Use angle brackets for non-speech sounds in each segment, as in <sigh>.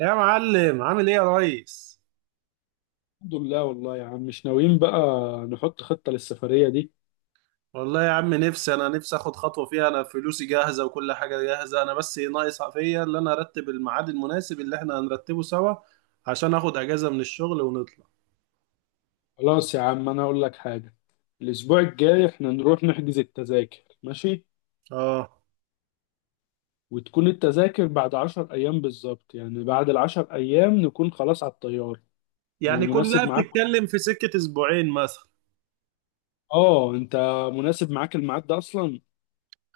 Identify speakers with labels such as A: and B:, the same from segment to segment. A: يا معلم، عامل ايه يا ريس؟
B: الحمد لله والله يا عم مش ناويين بقى نحط خطة للسفرية دي.
A: والله يا عم نفسي، انا نفسي اخد خطوه فيها. انا فلوسي جاهزه وكل حاجه جاهزه. انا بس ناقص فيا اللي انا ارتب الميعاد المناسب اللي احنا هنرتبه سوا، عشان اخد اجازه من الشغل ونطلع.
B: خلاص يا عم أنا أقول لك حاجة. الأسبوع الجاي إحنا نروح نحجز التذاكر، ماشي؟
A: اه،
B: وتكون التذاكر بعد 10 أيام بالظبط، يعني بعد العشر أيام نكون خلاص على الطيارة.
A: يعني
B: مناسب
A: كلها
B: معاك؟
A: بتتكلم في سكه اسبوعين مثلا.
B: أنت مناسب معاك الميعاد ده أصلا؟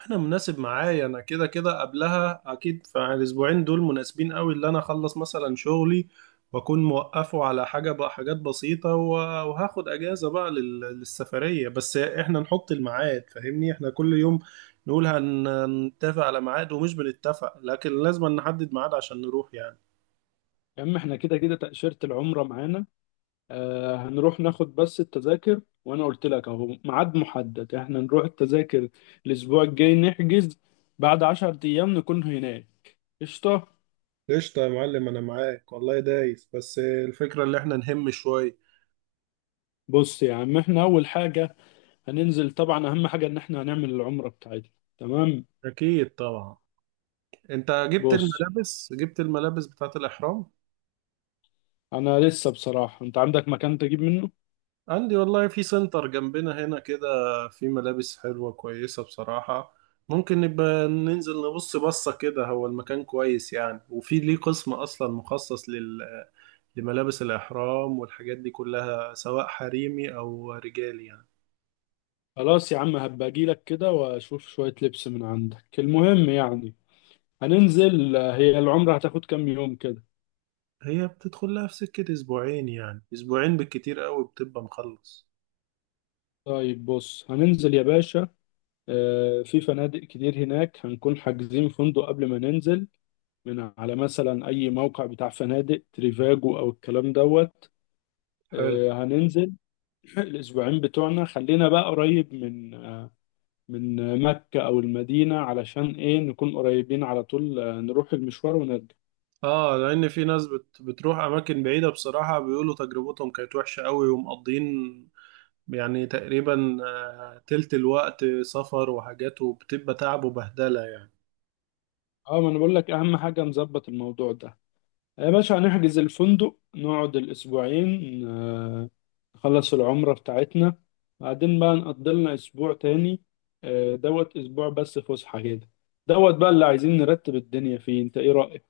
A: انا مناسب معايا، انا كده كده قبلها اكيد، فالاسبوعين دول مناسبين قوي، اللي انا اخلص مثلا شغلي واكون موقفه على حاجه بقى، حاجات بسيطه وهاخد اجازه بقى للسفريه. بس احنا نحط الميعاد، فاهمني؟ احنا كل يوم نقول هنتفق على ميعاد ومش بنتفق، لكن لازم نحدد ميعاد عشان نروح يعني.
B: يا عم إحنا كده كده تأشيرة العمرة معانا. هنروح ناخد بس التذاكر، وانا قلت لك اهو ميعاد محدد، احنا نروح التذاكر الاسبوع الجاي نحجز، بعد 10 ايام نكون هناك. قشطة.
A: قشطة يا معلم، انا معاك والله دايس، بس الفكره اللي احنا نهم شويه.
B: بص يا عم، احنا اول حاجة هننزل طبعا، اهم حاجة ان احنا هنعمل العمرة بتاعتنا. تمام.
A: اكيد طبعا. انت جبت
B: بص،
A: الملابس، جبت الملابس بتاعت الاحرام؟
B: انا لسه بصراحة، انت عندك مكان تجيب منه؟
A: عندي والله، في سنتر جنبنا هنا كده، في ملابس حلوة كويسة بصراحة. ممكن نبقى ننزل نبص بصة كده، هو المكان كويس يعني، وفي ليه قسم أصلا مخصص لل... لملابس الإحرام والحاجات دي كلها، سواء حريمي أو رجالي يعني.
B: خلاص يا عم، هبقى اجيلك كده واشوف شوية لبس من عندك، المهم يعني هننزل. هي العمرة هتاخد كام يوم كده؟
A: هي بتدخل لها في سكة أسبوعين، يعني أسبوعين بالكتير قوي بتبقى مخلص.
B: طيب بص، هننزل يا باشا. في فنادق كتير هناك، هنكون حاجزين فندق قبل ما ننزل من على مثلا أي موقع بتاع فنادق، تريفاجو أو الكلام دوت.
A: حلو.
B: هننزل <clears throat> الأسبوعين بتوعنا خلينا بقى قريب من من مكة أو المدينة، علشان إيه نكون قريبين على طول، نروح المشوار ونرجع.
A: اه، لان في ناس بتروح اماكن بعيده، بصراحه بيقولوا تجربتهم كانت وحشه قوي ومقضين يعني تقريبا آه، تلت الوقت سفر وحاجات، وبتبقى تعب وبهدلة يعني.
B: اه، ما انا بقول لك اهم حاجه نظبط الموضوع ده يا باشا. هنحجز الفندق نقعد الأسبوعين، نخلص العمرة بتاعتنا، بعدين بقى نقضي لنا أسبوع تاني. دوت أسبوع بس فسحة كده، دوت بقى اللي عايزين نرتب الدنيا فيه. أنت إيه رأيك؟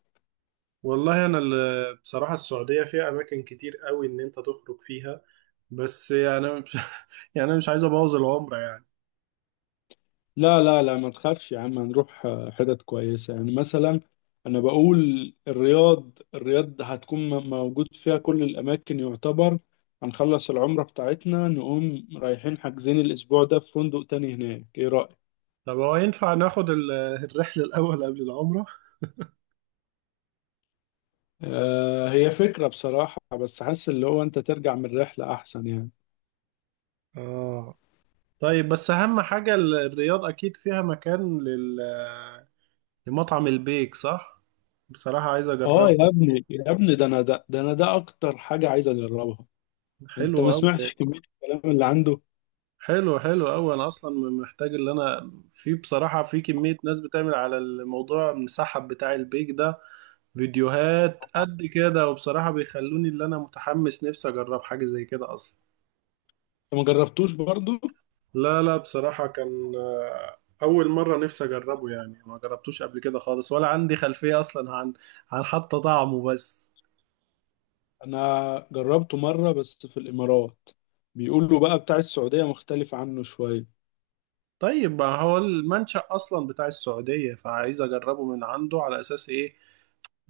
A: والله أنا بصراحة السعودية فيها أماكن كتير قوي إن أنت تخرج فيها، بس يعني <laughs> مش، يعني أنا مش عايز أبوظ العمرة يعني.
B: لا لا لا، ما تخافش يا عم، هنروح حتت كويسة يعني. مثلا أنا بقول الرياض، الرياض هتكون موجود فيها كل الأماكن يعتبر. هنخلص العمرة بتاعتنا نقوم رايحين حاجزين الأسبوع ده في فندق تاني هناك، إيه رأيك؟
A: طب هو ينفع ناخد الرحلة الأول قبل العمرة؟
B: هي فكرة بصراحة، بس حاسس اللي هو انت ترجع من الرحلة احسن يعني.
A: آه. طيب بس أهم حاجة الرياض أكيد فيها مكان لل لمطعم البيك صح؟ بصراحة عايز
B: اه
A: أجربه.
B: يا ابني يا ابني، ده انا ده انا ده اكتر حاجة عايز اجربها. انت
A: حلو
B: ما
A: أوي.
B: سمعتش كمية الكلام اللي عنده انت؟
A: حلو، حلو قوي. انا اصلا محتاج، اللي انا في بصراحه في كميه ناس بتعمل على الموضوع المسحب بتاع البيك ده فيديوهات قد كده، وبصراحه بيخلوني اللي انا متحمس نفسي اجرب حاجه زي كده اصلا.
B: ما جربتوش برضو.
A: لا لا، بصراحه كان آه، اول مره نفسي اجربه يعني، ما جربتوش قبل كده خالص، ولا عندي خلفيه اصلا عن عن حتى طعمه بس.
B: انا جربته مرة بس في الامارات، بيقولوا بقى بتاع السعودية مختلف عنه شوية.
A: طيب، ما هو المنشأ اصلا بتاع السعوديه، فعايز اجربه من عنده على اساس ايه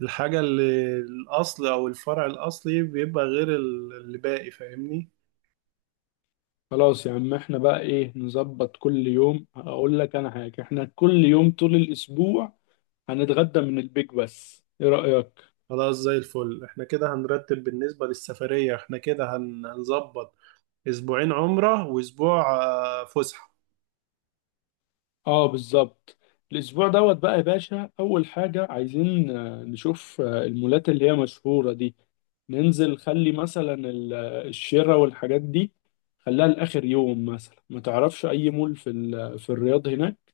A: الحاجة اللي الأصل، أو الفرع الأصلي بيبقى غير اللي باقي، فاهمني؟
B: خلاص يا عم، احنا بقى ايه نظبط؟ كل يوم اقول لك انا حاجة، احنا كل يوم طول الاسبوع هنتغدى من البيك بس، ايه رأيك؟
A: خلاص زي الفل، احنا كده هنرتب بالنسبة للسفرية. احنا كده هنظبط أسبوعين عمرة وأسبوع آه، فسحة.
B: اه بالظبط. الاسبوع دوت بقى يا باشا، اول حاجه عايزين نشوف المولات اللي هي مشهوره دي. ننزل خلي مثلا الشراء والحاجات دي خليها لاخر يوم مثلا. ما تعرفش اي مول في في الرياض هناك؟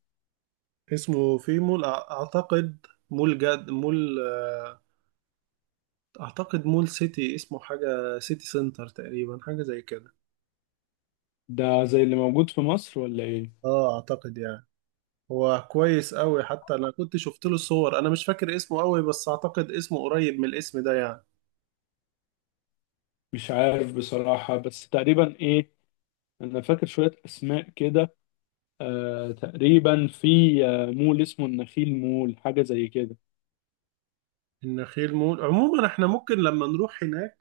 A: اسمه في مول أعتقد مول جد مول آه، أعتقد مول سيتي، اسمه حاجة سيتي سنتر تقريبا، حاجة زي كده.
B: ده زي اللي موجود في مصر ولا ايه؟
A: اه أعتقد يعني. هو كويس أوي، حتى أنا كنت شفت له صور، أنا مش فاكر اسمه أوي بس أعتقد اسمه قريب من الاسم ده يعني.
B: مش عارف بصراحه، بس تقريبا ايه، انا فاكر شويه اسماء كده. آه تقريبا في مول اسمه النخيل مول، حاجه زي كده.
A: النخيل مول. عموما احنا ممكن لما نروح هناك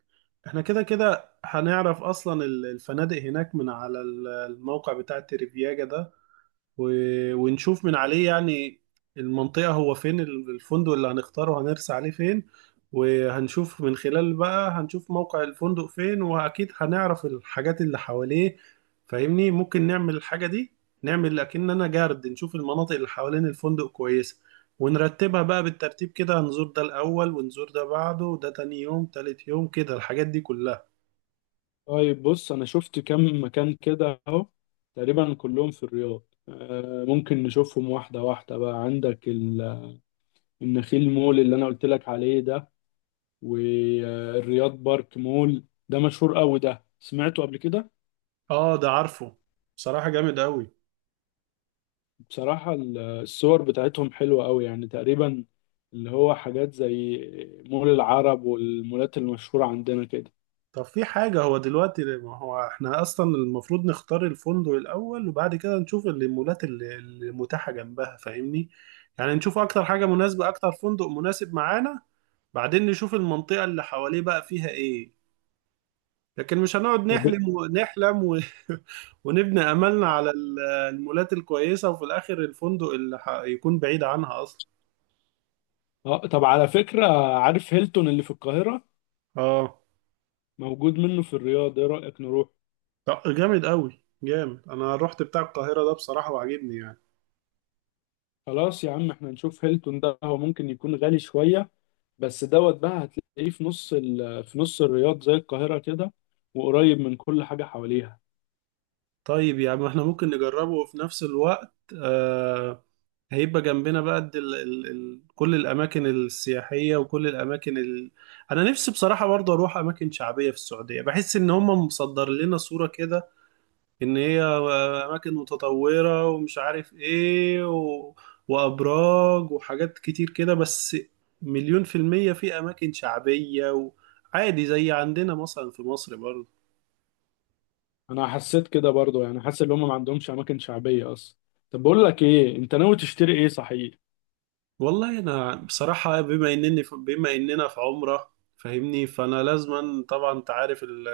A: احنا كده كده هنعرف اصلا الفنادق هناك، من على الموقع بتاع تريفياجا ده، ونشوف من عليه يعني المنطقة، هو فين الفندق اللي هنختاره، هنرسى عليه فين. وهنشوف من خلال بقى، هنشوف موقع الفندق فين، وأكيد هنعرف الحاجات اللي حواليه، فاهمني؟ ممكن نعمل الحاجة دي، نعمل أكننا جارد، نشوف المناطق اللي حوالين الفندق كويسة، ونرتبها بقى بالترتيب كده. هنزور ده الأول، ونزور ده بعده، ده تاني يوم، تالت يوم كده، الحاجات دي كلها.
B: طيب بص، انا شفت كم مكان كده اهو تقريبا كلهم في الرياض. ممكن نشوفهم واحده واحده بقى. عندك النخيل مول اللي انا قلت لك عليه ده، والرياض بارك مول، ده مشهور قوي، ده سمعته قبل كده.
A: اه ده عارفه، بصراحة جامد أوي.
B: بصراحه الصور بتاعتهم حلوه قوي يعني، تقريبا اللي هو حاجات زي مول العرب والمولات المشهوره عندنا كده.
A: طب في حاجة، هو دلوقتي ما هو احنا اصلا المفروض نختار الفندق الاول، وبعد كده نشوف المولات اللي متاحة جنبها، فاهمني؟ يعني نشوف اكتر حاجة مناسبة، اكتر فندق مناسب معانا، بعدين نشوف المنطقة اللي حواليه بقى فيها ايه. لكن مش هنقعد
B: طب
A: نحلم ونحلم و... <laughs> ونبني املنا على المولات الكويسة، وفي الاخر الفندق اللي ح... يكون بعيد عنها اصلا.
B: اه، طب على فكره، عارف هيلتون اللي في القاهره؟
A: اه.
B: موجود منه في الرياض، ايه رايك نروح؟
A: طب جامد قوي، جامد. انا رحت بتاع القاهرة ده بصراحة وعجبني يعني.
B: خلاص يا عم، احنا نشوف هيلتون ده. هو ممكن يكون غالي شوية، بس دوت بقى هتلاقيه في نص الرياض زي القاهرة كده، وقريب من كل حاجة حواليها.
A: طيب يا عم، احنا ممكن نجربه، وفي نفس الوقت آه، هيبقى جنبنا بقى قد ال كل الأماكن السياحية، وكل الأماكن ال... أنا نفسي بصراحة برضه أروح أماكن شعبية في السعودية، بحس إن هم مصدر لنا صورة كده إن هي آه، أماكن متطورة ومش عارف إيه و... وأبراج وحاجات كتير كده، بس مليون في المية في أماكن شعبية، وعادي زي عندنا مثلا في مصر برضه.
B: انا حسيت كده برضو، يعني حاسس ان هم ما عندهمش اماكن شعبية اصلا. طب بقول لك ايه، انت ناوي تشتري ايه صحيح؟
A: والله انا بصراحه، بما انني في بما اننا في عمره فاهمني، فانا لازما طبعا انت عارف ال،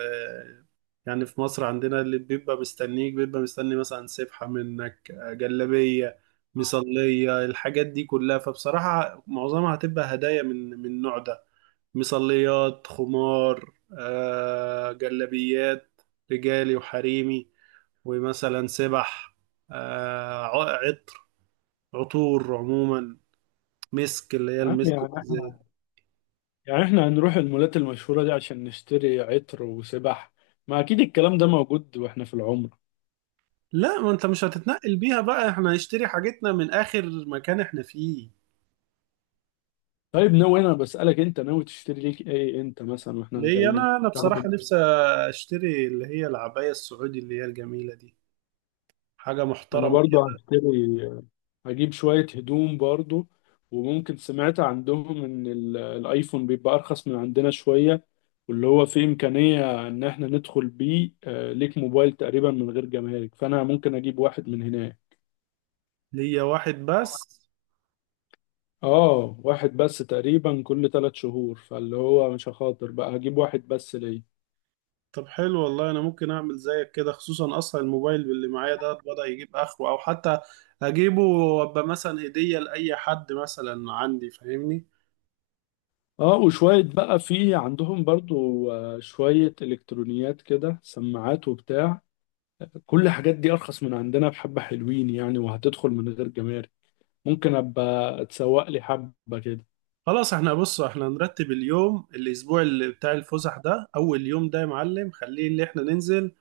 A: يعني في مصر عندنا اللي بيبقى مستنيك، بيبقى مستني مثلا سبحه منك، جلابيه، مصليه، الحاجات دي كلها. فبصراحه معظمها هتبقى هدايا من النوع ده. مصليات، خمار، آه جلابيات، رجالي وحريمي، ومثلا سبح، آه عطر، عطور عموما، مسك اللي هي
B: يا عم
A: المسك بالزيت.
B: يعني احنا هنروح المولات المشهورة دي عشان نشتري عطر وسبح؟ ما اكيد الكلام ده موجود واحنا في العمرة.
A: لا، ما انت مش هتتنقل بيها بقى، احنا هنشتري حاجتنا من اخر مكان احنا فيه.
B: طيب ناوي، انا بسألك انت ناوي تشتري ليك ايه انت مثلا واحنا
A: ليه؟
B: راجعين؟
A: انا
B: طب
A: بصراحة نفسي اشتري اللي هي العباية السعودي، اللي هي الجميلة دي، حاجة
B: انا
A: محترمة.
B: برضو هشتري، هجيب شوية هدوم برضو، وممكن سمعت عندهم إن الآيفون بيبقى أرخص من عندنا شوية، واللي هو فيه إمكانية إن إحنا ندخل بيه، ليك موبايل تقريبا من غير جمارك، فأنا ممكن أجيب واحد من هناك.
A: ليا واحد بس.
B: آه واحد بس تقريبا كل 3 شهور، فاللي هو مش هخاطر بقى، هجيب واحد بس ليا.
A: طب حلو والله، انا ممكن اعمل زيك كده، خصوصا اصلا الموبايل اللي معايا ده بدأ يجيب اخره، او حتى اجيبه وابقى مثلا هدية لاي حد مثلا عندي، فاهمني؟
B: آه، وشوية بقى في عندهم برضو شوية إلكترونيات كده، سماعات وبتاع، كل الحاجات دي أرخص من عندنا بحبة، حلوين يعني وهتدخل من غير جمارك. ممكن ابقى اتسوق لي حبه كده.
A: خلاص احنا بص، احنا نرتب اليوم الاسبوع اللي بتاع الفسح ده. اول يوم ده يا معلم خليه اللي احنا ننزل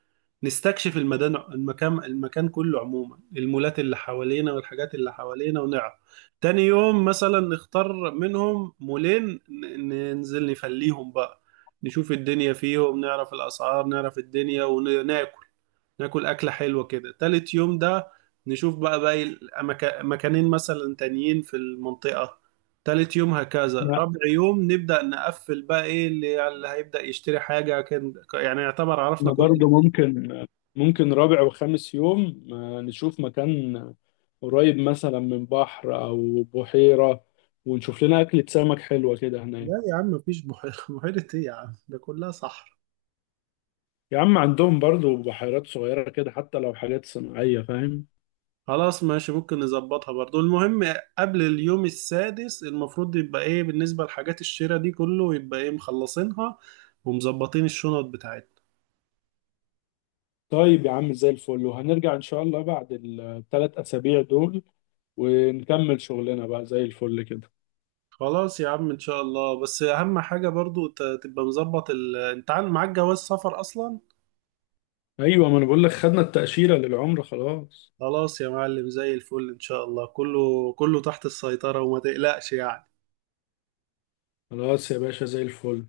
A: نستكشف المدن، المكان المكان كله عموما، المولات اللي حوالينا والحاجات اللي حوالينا ونعرف. تاني يوم مثلا نختار منهم مولين، ننزل نفليهم بقى، نشوف الدنيا فيهم، نعرف الاسعار، نعرف الدنيا، وناكل، ناكل أكلة حلوة كده. تالت يوم ده نشوف بقى باقي مكانين مثلا تانيين في المنطقة. تالت يوم هكذا،
B: احنا
A: رابع يوم نبدأ نقفل بقى إيه، اللي هيبدأ يشتري حاجة كان يعني، يعتبر عرفنا
B: احنا
A: كل.
B: برضه ممكن، رابع وخامس يوم نشوف مكان قريب مثلا من بحر او بحيره، ونشوف لنا اكلة سمك حلوه كده هناك.
A: لا يا عم، مفيش بحيرة <laughs> بحيرة إيه يا عم، ده كلها صحراء.
B: يا عم، عندهم برضه بحيرات صغيره كده، حتى لو حاجات صناعيه، فاهم؟
A: خلاص ماشي، ممكن نظبطها برضو. المهم قبل اليوم السادس المفروض يبقى إيه بالنسبة لحاجات الشراء دي، كله يبقى إيه مخلصينها، ومظبطين الشنط بتاعتنا.
B: طيب يا عم زي الفل، وهنرجع ان شاء الله بعد الثلاث اسابيع دول ونكمل شغلنا بقى زي الفل كده.
A: خلاص يا عم ان شاء الله. بس اهم حاجة برضو تبقى مظبط ال... انت معاك جواز سفر اصلا؟
B: ايوه، ما انا بقول لك خدنا التأشيرة للعمرة خلاص.
A: خلاص يا معلم زي الفل، ان شاء الله كله، كله تحت السيطرة، وما تقلقش يعني.
B: خلاص يا باشا، زي الفل.